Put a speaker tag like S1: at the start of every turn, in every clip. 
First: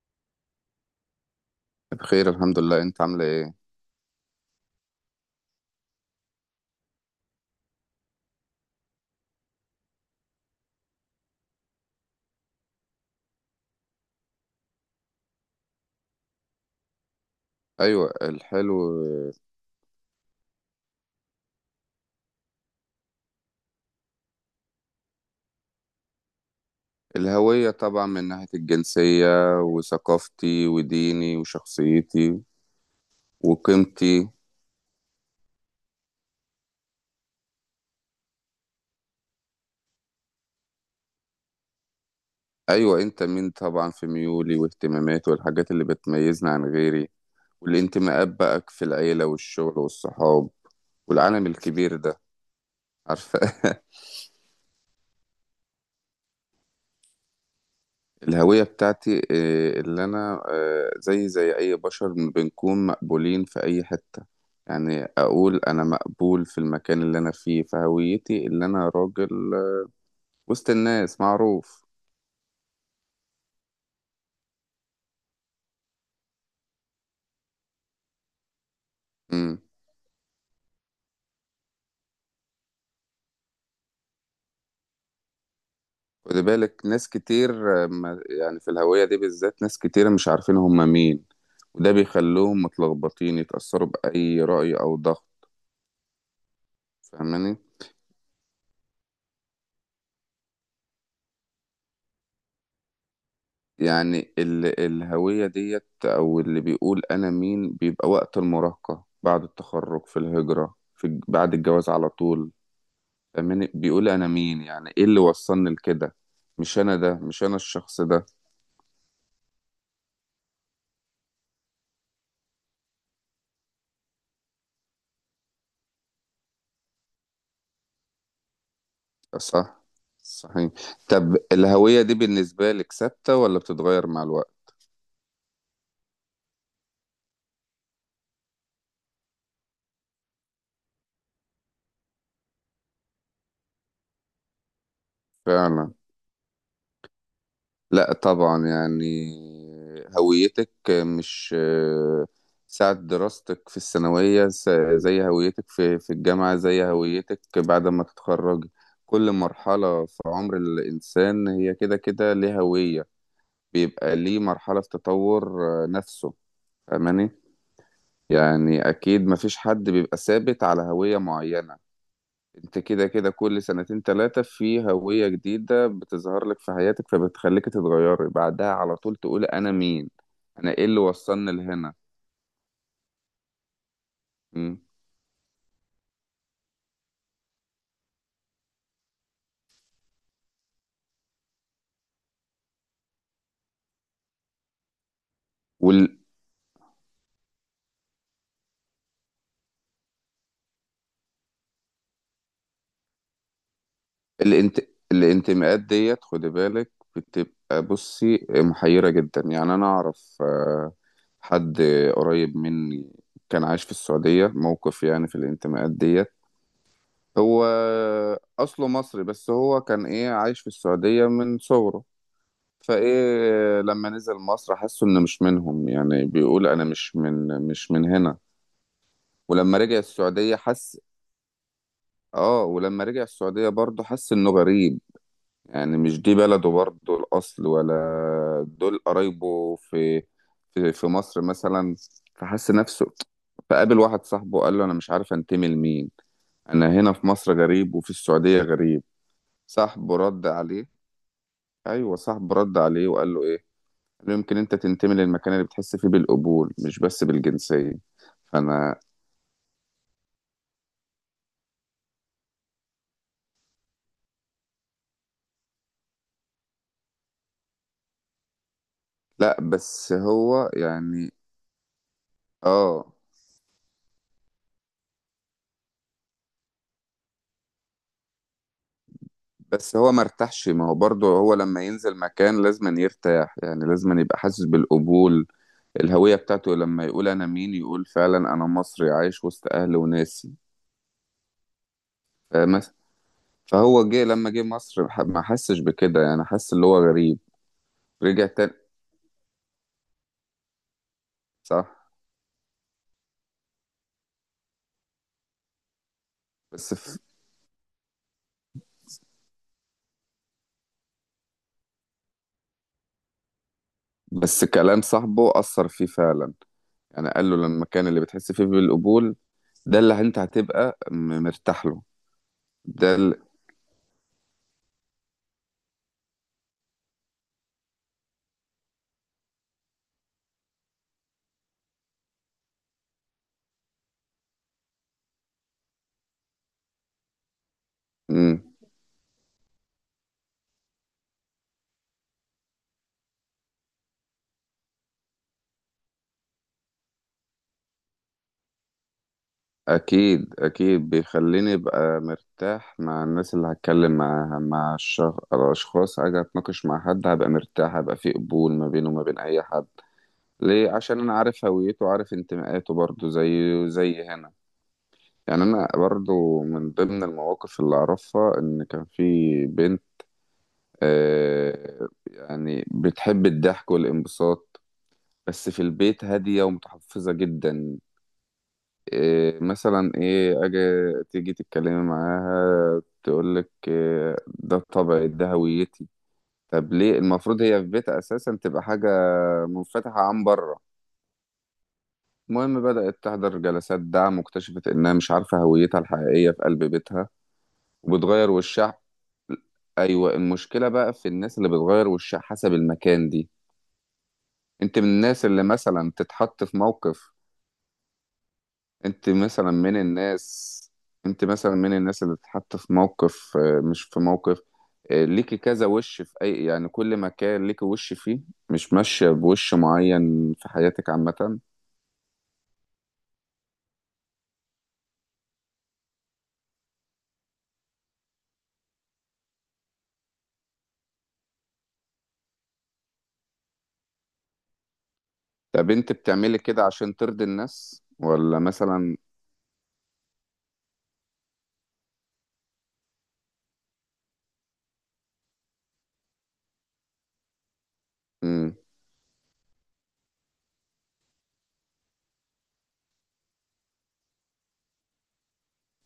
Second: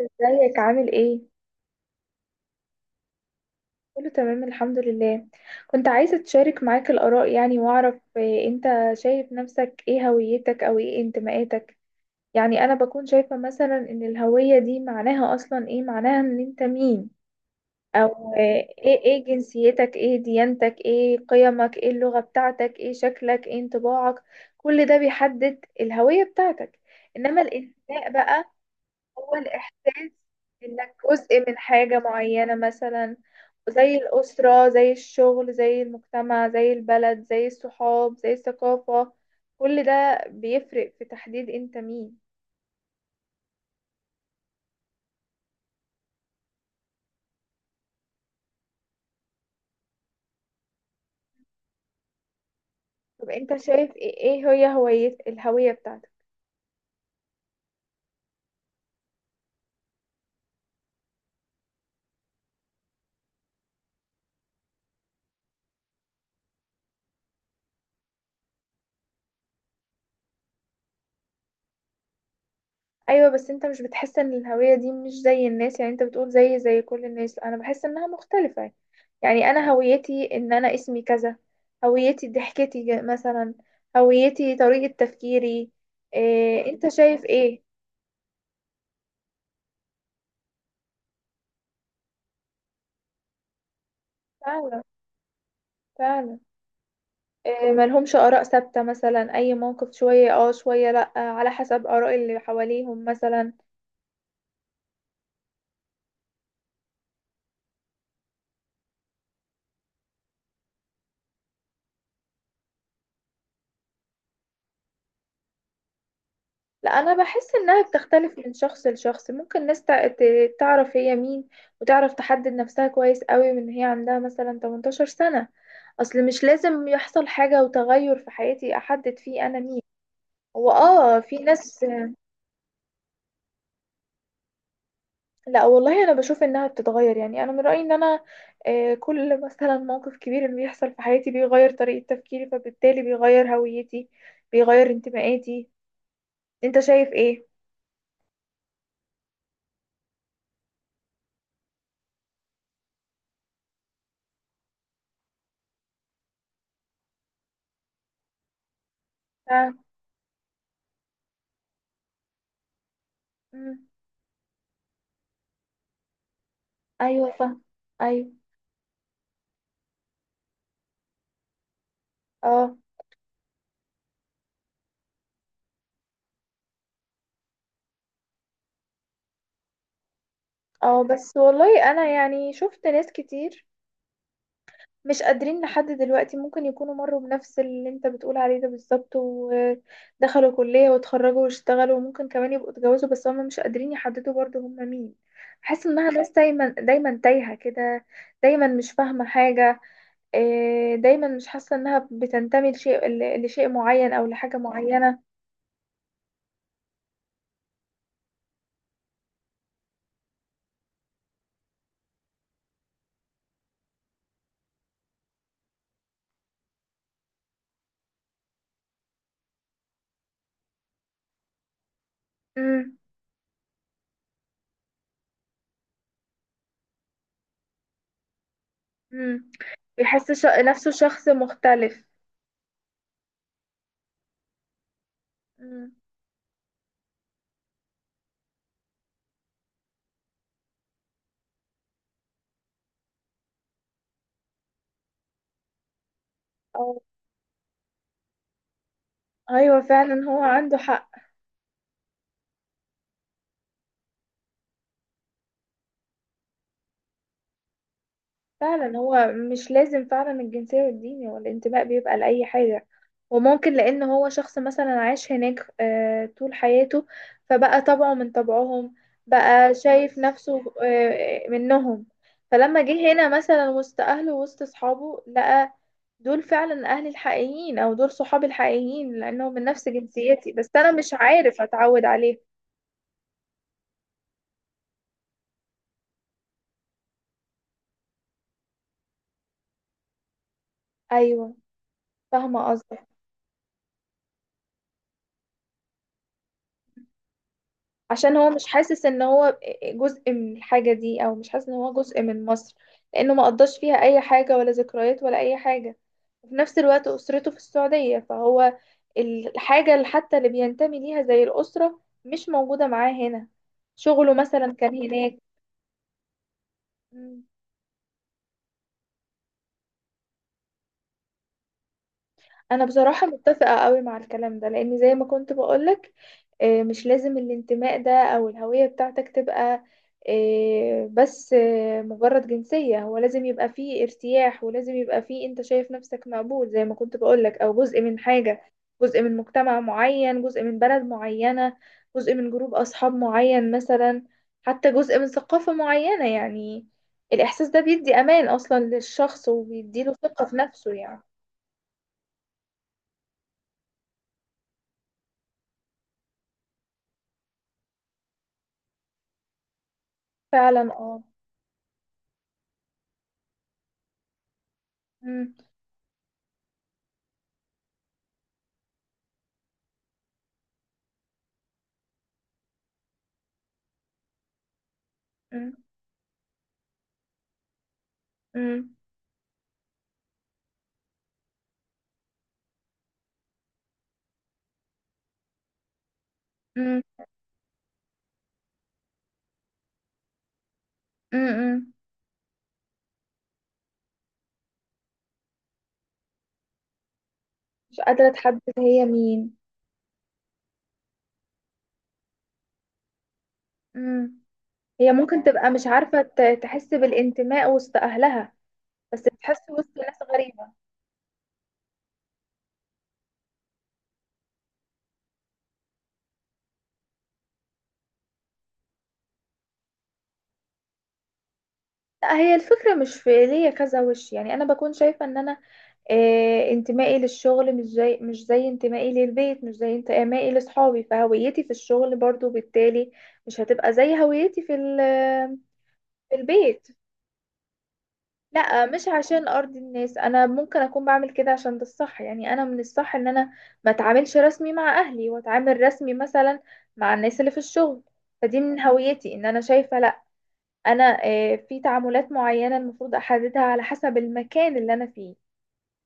S1: ازيك عامل ايه؟
S2: بخير، الحمد لله. انت عامله ايه؟
S1: كله تمام الحمد لله. كنت عايزة تشارك معاك الآراء، يعني واعرف إيه انت شايف نفسك، ايه هويتك او ايه انتماءاتك. يعني انا بكون شايفة مثلا ان الهوية دي معناها اصلا ايه، معناها ان انت مين،
S2: ايوه،
S1: او
S2: الحلو.
S1: ايه جنسيتك، ايه ديانتك، ايه قيمك، ايه اللغة بتاعتك، ايه شكلك، ايه انطباعك. كل ده بيحدد الهوية بتاعتك. انما
S2: الهويه طبعا
S1: الانتماء
S2: من ناحيه
S1: بقى هو
S2: الجنسيه،
S1: الاحساس
S2: وثقافتي
S1: انك
S2: وديني
S1: جزء من حاجة
S2: وشخصيتي
S1: معينة، مثلا زي
S2: وقيمتي.
S1: الأسرة، زي الشغل، زي المجتمع، زي البلد، زي الصحاب، زي الثقافة. كل ده بيفرق في تحديد انت مين.
S2: ايوه، انت مين طبعا في ميولي واهتماماتي والحاجات اللي بتميزني عن غيري. والانتماءات بقى في العيله والشغل والصحاب والعالم الكبير ده،
S1: طب
S2: عارفه.
S1: انت شايف ايه، إيه هي هوية الهوية بتاعتك؟
S2: الهوية بتاعتي اللي أنا زي أي بشر بنكون مقبولين في أي حتة. يعني أقول أنا مقبول في المكان اللي أنا فيه، فهويتي اللي أنا راجل وسط الناس معروف.
S1: ايوه، بس انت مش بتحس ان الهوية دي مش زي الناس؟ يعني انت بتقول زي كل الناس. لا، انا بحس انها مختلفة. يعني
S2: مم.
S1: انا هويتي ان انا اسمي كذا، هويتي ضحكتي مثلا، هويتي طريقة تفكيري.
S2: خد
S1: إيه
S2: بالك
S1: انت
S2: ناس
S1: شايف
S2: كتير،
S1: ايه؟
S2: يعني في الهوية دي بالذات ناس كتير مش عارفين هم مين. وده بيخلوهم متلخبطين، يتأثروا بأي رأي
S1: فعلا،
S2: أو ضغط.
S1: فعلا.
S2: فاهماني؟
S1: ملهمش آراء ثابتة، مثلا أي موقف شوية شوية لأ، على حسب آراء اللي حواليهم مثلا.
S2: يعني الهوية ديت، أو اللي بيقول أنا مين، بيبقى وقت المراهقة، بعد التخرج، في الهجرة، بعد الجواز على طول. فاهماني؟ بيقول أنا مين، يعني إيه اللي وصلني لكده. مش
S1: لأ،
S2: أنا ده،
S1: أنا
S2: مش
S1: بحس
S2: أنا
S1: إنها
S2: الشخص ده.
S1: بتختلف من شخص لشخص. ممكن ناس تعرف هي مين، وتعرف تحدد نفسها كويس قوي، من هي، عندها مثلا 18 سنة. أصل مش لازم يحصل حاجة وتغير في حياتي أحدد فيه أنا مين.
S2: صح،
S1: هو
S2: صحيح.
S1: في
S2: طب
S1: ناس.
S2: الهوية دي بالنسبة لك ثابتة ولا بتتغير مع الوقت؟
S1: لا والله، انا بشوف انها بتتغير. يعني انا من رايي ان انا، كل مثلا موقف كبير انه بيحصل في حياتي بيغير طريقه تفكيري، فبالتالي بيغير هويتي، بيغير انتمائاتي.
S2: فعلا.
S1: انت شايف ايه؟
S2: لا طبعا، يعني هويتك مش ساعة دراستك في الثانوية زي هويتك في الجامعة، زي هويتك بعد ما تتخرج. كل
S1: ف...
S2: مرحلة في عمر الإنسان هي كده كده ليه هوية.
S1: مم.
S2: بيبقى ليه مرحلة في تطور نفسه. فاهماني؟
S1: ايوه فاهم. ايوه.
S2: يعني أكيد مفيش حد بيبقى ثابت على هوية معينة.
S1: اه.
S2: انت كده كده كل سنتين تلاتة في هوية جديدة بتظهر لك في حياتك، فبتخليك تتغيري بعدها على طول تقول انا مين. انا ايه اللي
S1: اه بس
S2: وصلني
S1: والله
S2: لهنا.
S1: انا يعني شفت ناس كتير مش قادرين لحد دلوقتي، ممكن يكونوا مروا بنفس اللي انت بتقول عليه ده بالظبط، ودخلوا كلية واتخرجوا واشتغلوا، وممكن كمان يبقوا اتجوزوا، بس هم مش قادرين يحددوا برضو هم مين. بحس انها ناس دايما دايما تايهة كده، دايما مش فاهمة حاجة. إيه، دايما مش حاسة انها بتنتمي لشيء، لشيء معين او لحاجة معينة.
S2: والانتماءات ديت خدي بالك بتبقى، بصي، محيرة جدا. يعني انا اعرف حد قريب مني كان عايش في السعودية موقف، يعني في الانتماءات ديت. هو اصله مصري، بس هو كان ايه عايش في السعودية من صغره.
S1: امم.
S2: فايه لما نزل مصر حسوا انه مش منهم، يعني بيقول انا مش من هنا.
S1: امم.
S2: ولما رجع
S1: بيحس
S2: السعودية
S1: نفسه
S2: حس.
S1: شخص مختلف.
S2: اه، ولما رجع السعودية برضه حس انه غريب.
S1: امم.
S2: يعني مش دي بلده برضه الاصل، ولا دول قرايبه في مصر مثلا. فحس نفسه. فقابل واحد صاحبه، قال له انا مش عارف انتمي لمين. انا
S1: أو-
S2: هنا في مصر غريب، وفي السعودية غريب.
S1: ايوه
S2: صاحبه
S1: فعلا، هو
S2: رد
S1: عنده
S2: عليه.
S1: حق.
S2: ايوه، صاحبه رد عليه وقال له ايه. قالوا يمكن انت تنتمي للمكان اللي بتحس فيه بالقبول، مش بس بالجنسية.
S1: فعلا،
S2: فانا.
S1: هو مش لازم فعلا الجنسية والدين، هو الانتماء بيبقى لأي حاجة. وممكن لأن هو شخص مثلا عاش هناك طول حياته، فبقى طبعه من طبعهم،
S2: لا
S1: بقى
S2: بس
S1: شايف نفسه
S2: هو يعني.
S1: منهم. فلما
S2: اه.
S1: جه هنا مثلا وسط أهله وسط أصحابه، لقى دول فعلا أهلي الحقيقيين، أو دول صحابي الحقيقيين، لأنهم من نفس
S2: بس هو
S1: جنسيتي،
S2: مرتاحش،
S1: بس
S2: ما
S1: أنا
S2: هو
S1: مش
S2: برضه هو
S1: عارف
S2: لما
S1: أتعود
S2: ينزل
S1: عليه.
S2: مكان لازم يرتاح، يعني لازم يبقى حاسس بالقبول. الهوية بتاعته لما يقول انا مين، يقول فعلا انا مصري عايش وسط اهلي وناسي.
S1: أيوه، فاهمة
S2: فاهم؟
S1: قصدك.
S2: فهو جه، لما جه مصر ما حسش بكده، يعني حس اللي هو غريب.
S1: عشان
S2: رجع
S1: هو مش
S2: تاني.
S1: حاسس ان هو جزء من الحاجة دي، او مش حاسس ان هو
S2: صح.
S1: جزء من مصر، لانه ما قضاش فيها اي حاجة ولا ذكريات ولا اي حاجة. وفي نفس
S2: بس
S1: الوقت
S2: ف...
S1: اسرته في السعودية، فهو الحاجة اللي حتى اللي بينتمي ليها زي الاسرة مش موجودة معاه هنا. شغله
S2: بس
S1: مثلا كان
S2: كلام صاحبه أثر فيه فعلا. يعني
S1: هناك.
S2: قال له لما كان اللي بتحس فيه بالقبول، ده اللي انت هتبقى مرتاح له.
S1: انا
S2: ده
S1: بصراحة
S2: ال...
S1: متفقة قوي مع الكلام ده، لان زي ما كنت بقولك، مش لازم الانتماء ده او الهوية بتاعتك تبقى آه، بس آه، مجرد جنسية. هو لازم يبقى فيه ارتياح، ولازم يبقى فيه انت شايف نفسك مقبول زي ما كنت بقولك، او جزء من حاجة،
S2: مم.
S1: جزء من مجتمع معين، جزء من بلد معينة، جزء من جروب اصحاب معين مثلا، حتى جزء من ثقافة معينة. يعني الاحساس ده بيدي امان اصلا للشخص، وبيديله ثقة
S2: اكيد
S1: في نفسه
S2: اكيد،
S1: يعني.
S2: بيخليني ابقى مرتاح مع الناس اللي هتكلم معاها، الاشخاص اجي اتناقش مع حد، هبقى مرتاح، هبقى في قبول ما بينه وما بين اي حد.
S1: فعلا
S2: ليه، عشان
S1: اه.
S2: انا عارف هويته وعارف انتماءاته برضو، زي هنا.
S1: مم.
S2: يعني انا برضو من ضمن المواقف اللي اعرفها ان كان في بنت، يعني بتحب الضحك والانبساط، بس
S1: مم.
S2: في البيت هادية ومتحفظة جدا.
S1: مم.
S2: إيه مثلا، ايه، اجي تيجي تتكلمي معاها تقولك إيه ده طبعي، ده هويتي. طب
S1: مم.
S2: ليه المفروض هي في بيتها اساسا تبقى حاجة منفتحة عن بره؟
S1: مم.
S2: المهم بدأت تحضر جلسات دعم واكتشفت انها مش عارفة هويتها الحقيقية في قلب بيتها.
S1: مش قادرة
S2: وبتغير
S1: أتحدد
S2: وشها.
S1: هي مين.
S2: ايوه، المشكله بقى في الناس اللي بتغير وشها حسب المكان دي.
S1: مم.
S2: انت من
S1: هي ممكن
S2: الناس اللي
S1: تبقى مش
S2: مثلا
S1: عارفة
S2: تتحط في
S1: تحس
S2: موقف.
S1: بالانتماء وسط أهلها، بس
S2: انت
S1: بتحس
S2: مثلا
S1: وسط
S2: من
S1: ناس غريبة.
S2: الناس انت مثلا من الناس اللي تتحط في موقف، مش في موقف، ليكي كذا وش في اي، يعني كل مكان ليكي وش فيه. مش ماشية بوش معين في حياتك عامة؟
S1: لا، هي الفكرة مش في ليا كذا وش. يعني أنا بكون شايفة إن أنا، انتمائي للشغل مش زي انتمائي للبيت، مش زي انتمائي لأصحابي، فهويتي في الشغل برضو بالتالي مش هتبقى زي هويتي في
S2: طب انت
S1: في
S2: بتعملي كده
S1: البيت.
S2: عشان ترضي الناس، ولا
S1: لا مش
S2: مثلا؟
S1: عشان ارضي الناس، انا ممكن اكون بعمل كده عشان ده الصح. يعني انا من الصح ان انا ما اتعاملش رسمي مع اهلي، واتعامل رسمي مثلا مع الناس اللي في الشغل. فدي
S2: مم.
S1: من هويتي ان انا شايفة لا، انا في تعاملات معينة المفروض احددها على حسب المكان اللي انا فيه.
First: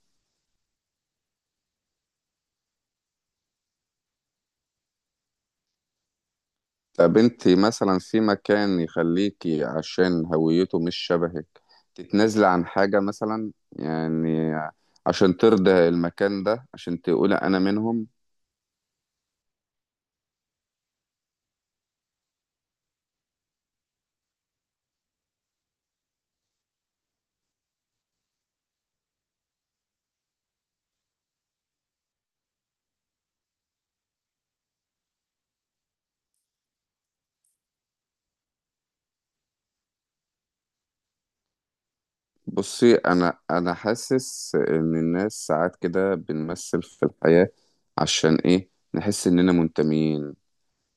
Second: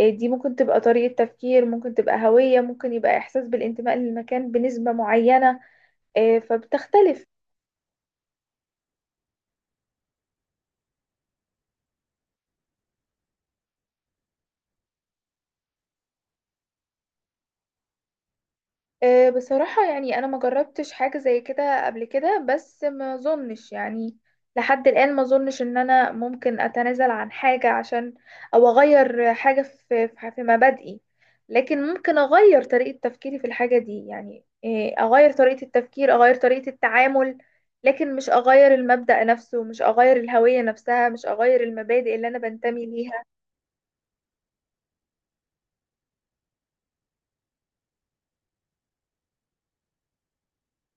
S1: دي ممكن تبقى طريقة تفكير، ممكن تبقى هوية، ممكن يبقى احساس بالانتماء للمكان بنسبة معينة،
S2: طب
S1: فبتختلف.
S2: انت مثلا في مكان يخليكي عشان هويته مش شبهك تتنازلي عن حاجة مثلا، يعني عشان ترضي المكان ده، عشان تقولي انا منهم؟
S1: أه، بصراحة يعني أنا ما جربتش حاجة زي كده قبل كده، بس ما أظنش يعني لحد الآن، ما أظنش إن أنا ممكن أتنازل عن حاجة عشان، أو أغير حاجة في مبادئي. لكن ممكن أغير طريقة تفكيري في الحاجة دي، يعني إيه، أغير طريقة التفكير، أغير طريقة التعامل، لكن مش أغير المبدأ نفسه، مش أغير الهوية نفسها، مش أغير المبادئ اللي أنا بنتمي
S2: بصي،
S1: ليها.
S2: انا حاسس ان الناس ساعات كده بنمثل في الحياة، عشان ايه نحس اننا منتميين.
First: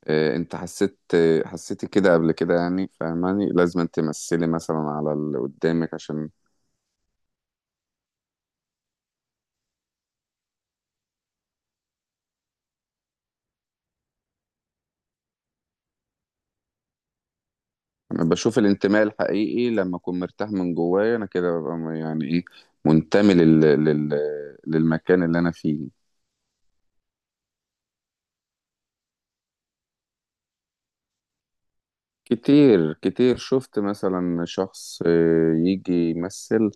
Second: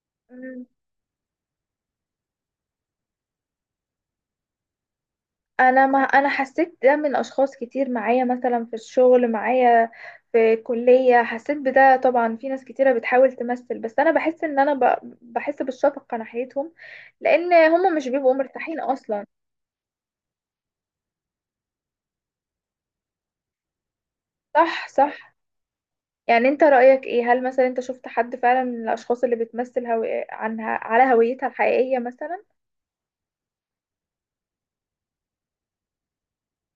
S2: إيه، انت حسيتي كده قبل كده، يعني فاهماني لازم تمثلي مثلا على اللي
S1: انا
S2: قدامك
S1: ما انا
S2: عشان.
S1: حسيت ده من اشخاص كتير معايا، مثلا في الشغل معايا، في الكلية حسيت بده. طبعا في ناس كتيرة بتحاول تمثل، بس انا بحس ان انا بحس بالشفقة ناحيتهم، لان هم مش
S2: انا
S1: بيبقوا
S2: بشوف
S1: مرتاحين
S2: الانتماء
S1: اصلا.
S2: الحقيقي لما اكون مرتاح من جوايا، انا كده ببقى يعني ايه، منتمي
S1: صح،
S2: للمكان
S1: صح.
S2: اللي انا فيه.
S1: يعني انت رأيك ايه، هل مثلا انت شفت حد فعلا من الاشخاص اللي بتمثل عنها على هويتها الحقيقية مثلا؟
S2: كتير كتير شفت مثلا شخص، يجي يمثل.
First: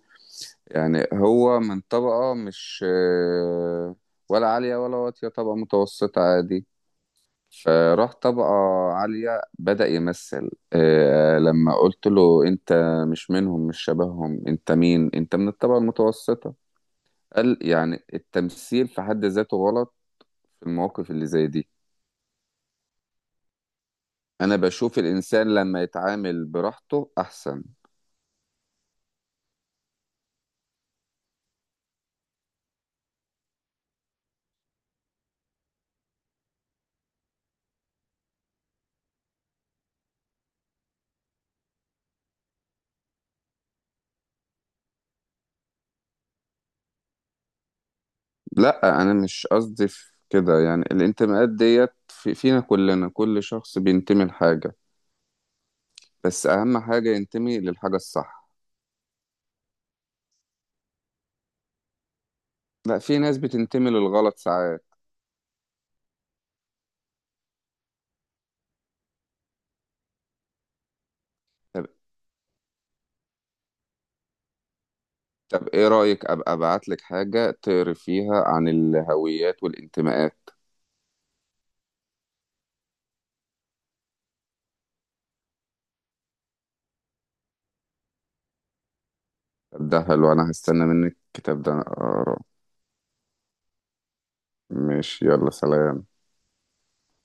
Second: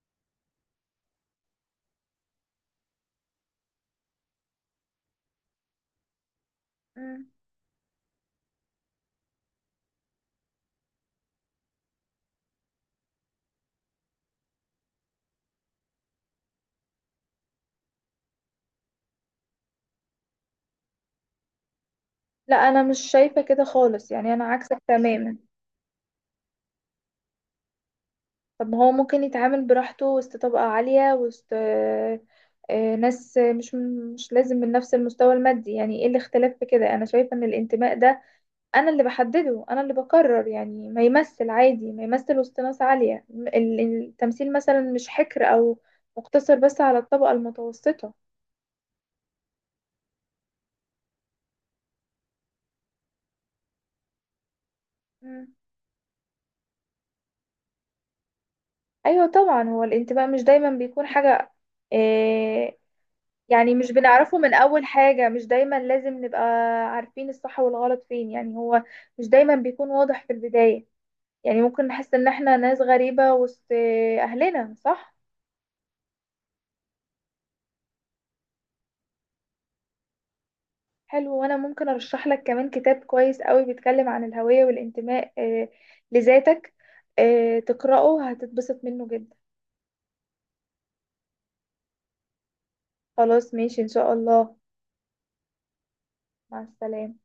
S2: يعني هو من طبقة مش آه، ولا عالية ولا واطية، طبقة متوسطة عادي.
S1: مم.
S2: فراح طبقة عالية بدأ يمثل، لما قلت له أنت مش منهم، مش شبههم، أنت مين؟ أنت من الطبقة المتوسطة. قال يعني التمثيل في حد ذاته غلط في المواقف اللي زي دي.
S1: لا انا مش شايفة كده خالص، يعني انا
S2: أنا
S1: عكسك
S2: بشوف
S1: تماما.
S2: الإنسان لما يتعامل براحته أحسن.
S1: طب ما هو ممكن يتعامل براحته وسط طبقة عالية، وسط ناس مش، مش لازم من نفس المستوى المادي. يعني ايه الاختلاف في كده؟ انا شايفة ان الانتماء ده انا اللي بحدده، انا اللي بقرر. يعني ما يمثل عادي، ما يمثل وسط ناس عالية، التمثيل مثلا مش حكر او مقتصر بس على الطبقة المتوسطة.
S2: لا، أنا مش قصدي في كده، يعني الانتماءات ديت فينا كلنا، كل شخص بينتمي لحاجة.
S1: مم.
S2: بس اهم حاجة ينتمي للحاجة الصح.
S1: ايوه طبعا، هو الانتماء مش دايما بيكون حاجة، آه،
S2: لا، في ناس
S1: يعني
S2: بتنتمي
S1: مش
S2: للغلط
S1: بنعرفه من أول
S2: ساعات.
S1: حاجة، مش دايما لازم نبقى عارفين الصح والغلط فين. يعني هو مش دايما بيكون واضح في البداية، يعني
S2: طب.
S1: ممكن نحس إن احنا ناس غريبة وسط أهلنا، صح؟
S2: طب ايه رأيك ابقى ابعت لك حاجة تقري فيها عن الهويات والانتماءات؟
S1: حلو، وأنا ممكن أرشح لك كمان كتاب كويس قوي بيتكلم عن الهوية والانتماء، لذاتك، تقرأه هتتبسط منه جدا.
S2: طب ده حلو، انا هستنى منك الكتاب ده أنا اقراه.
S1: خلاص ماشي إن شاء الله.
S2: ماشي، يلا سلام.
S1: مع السلامة.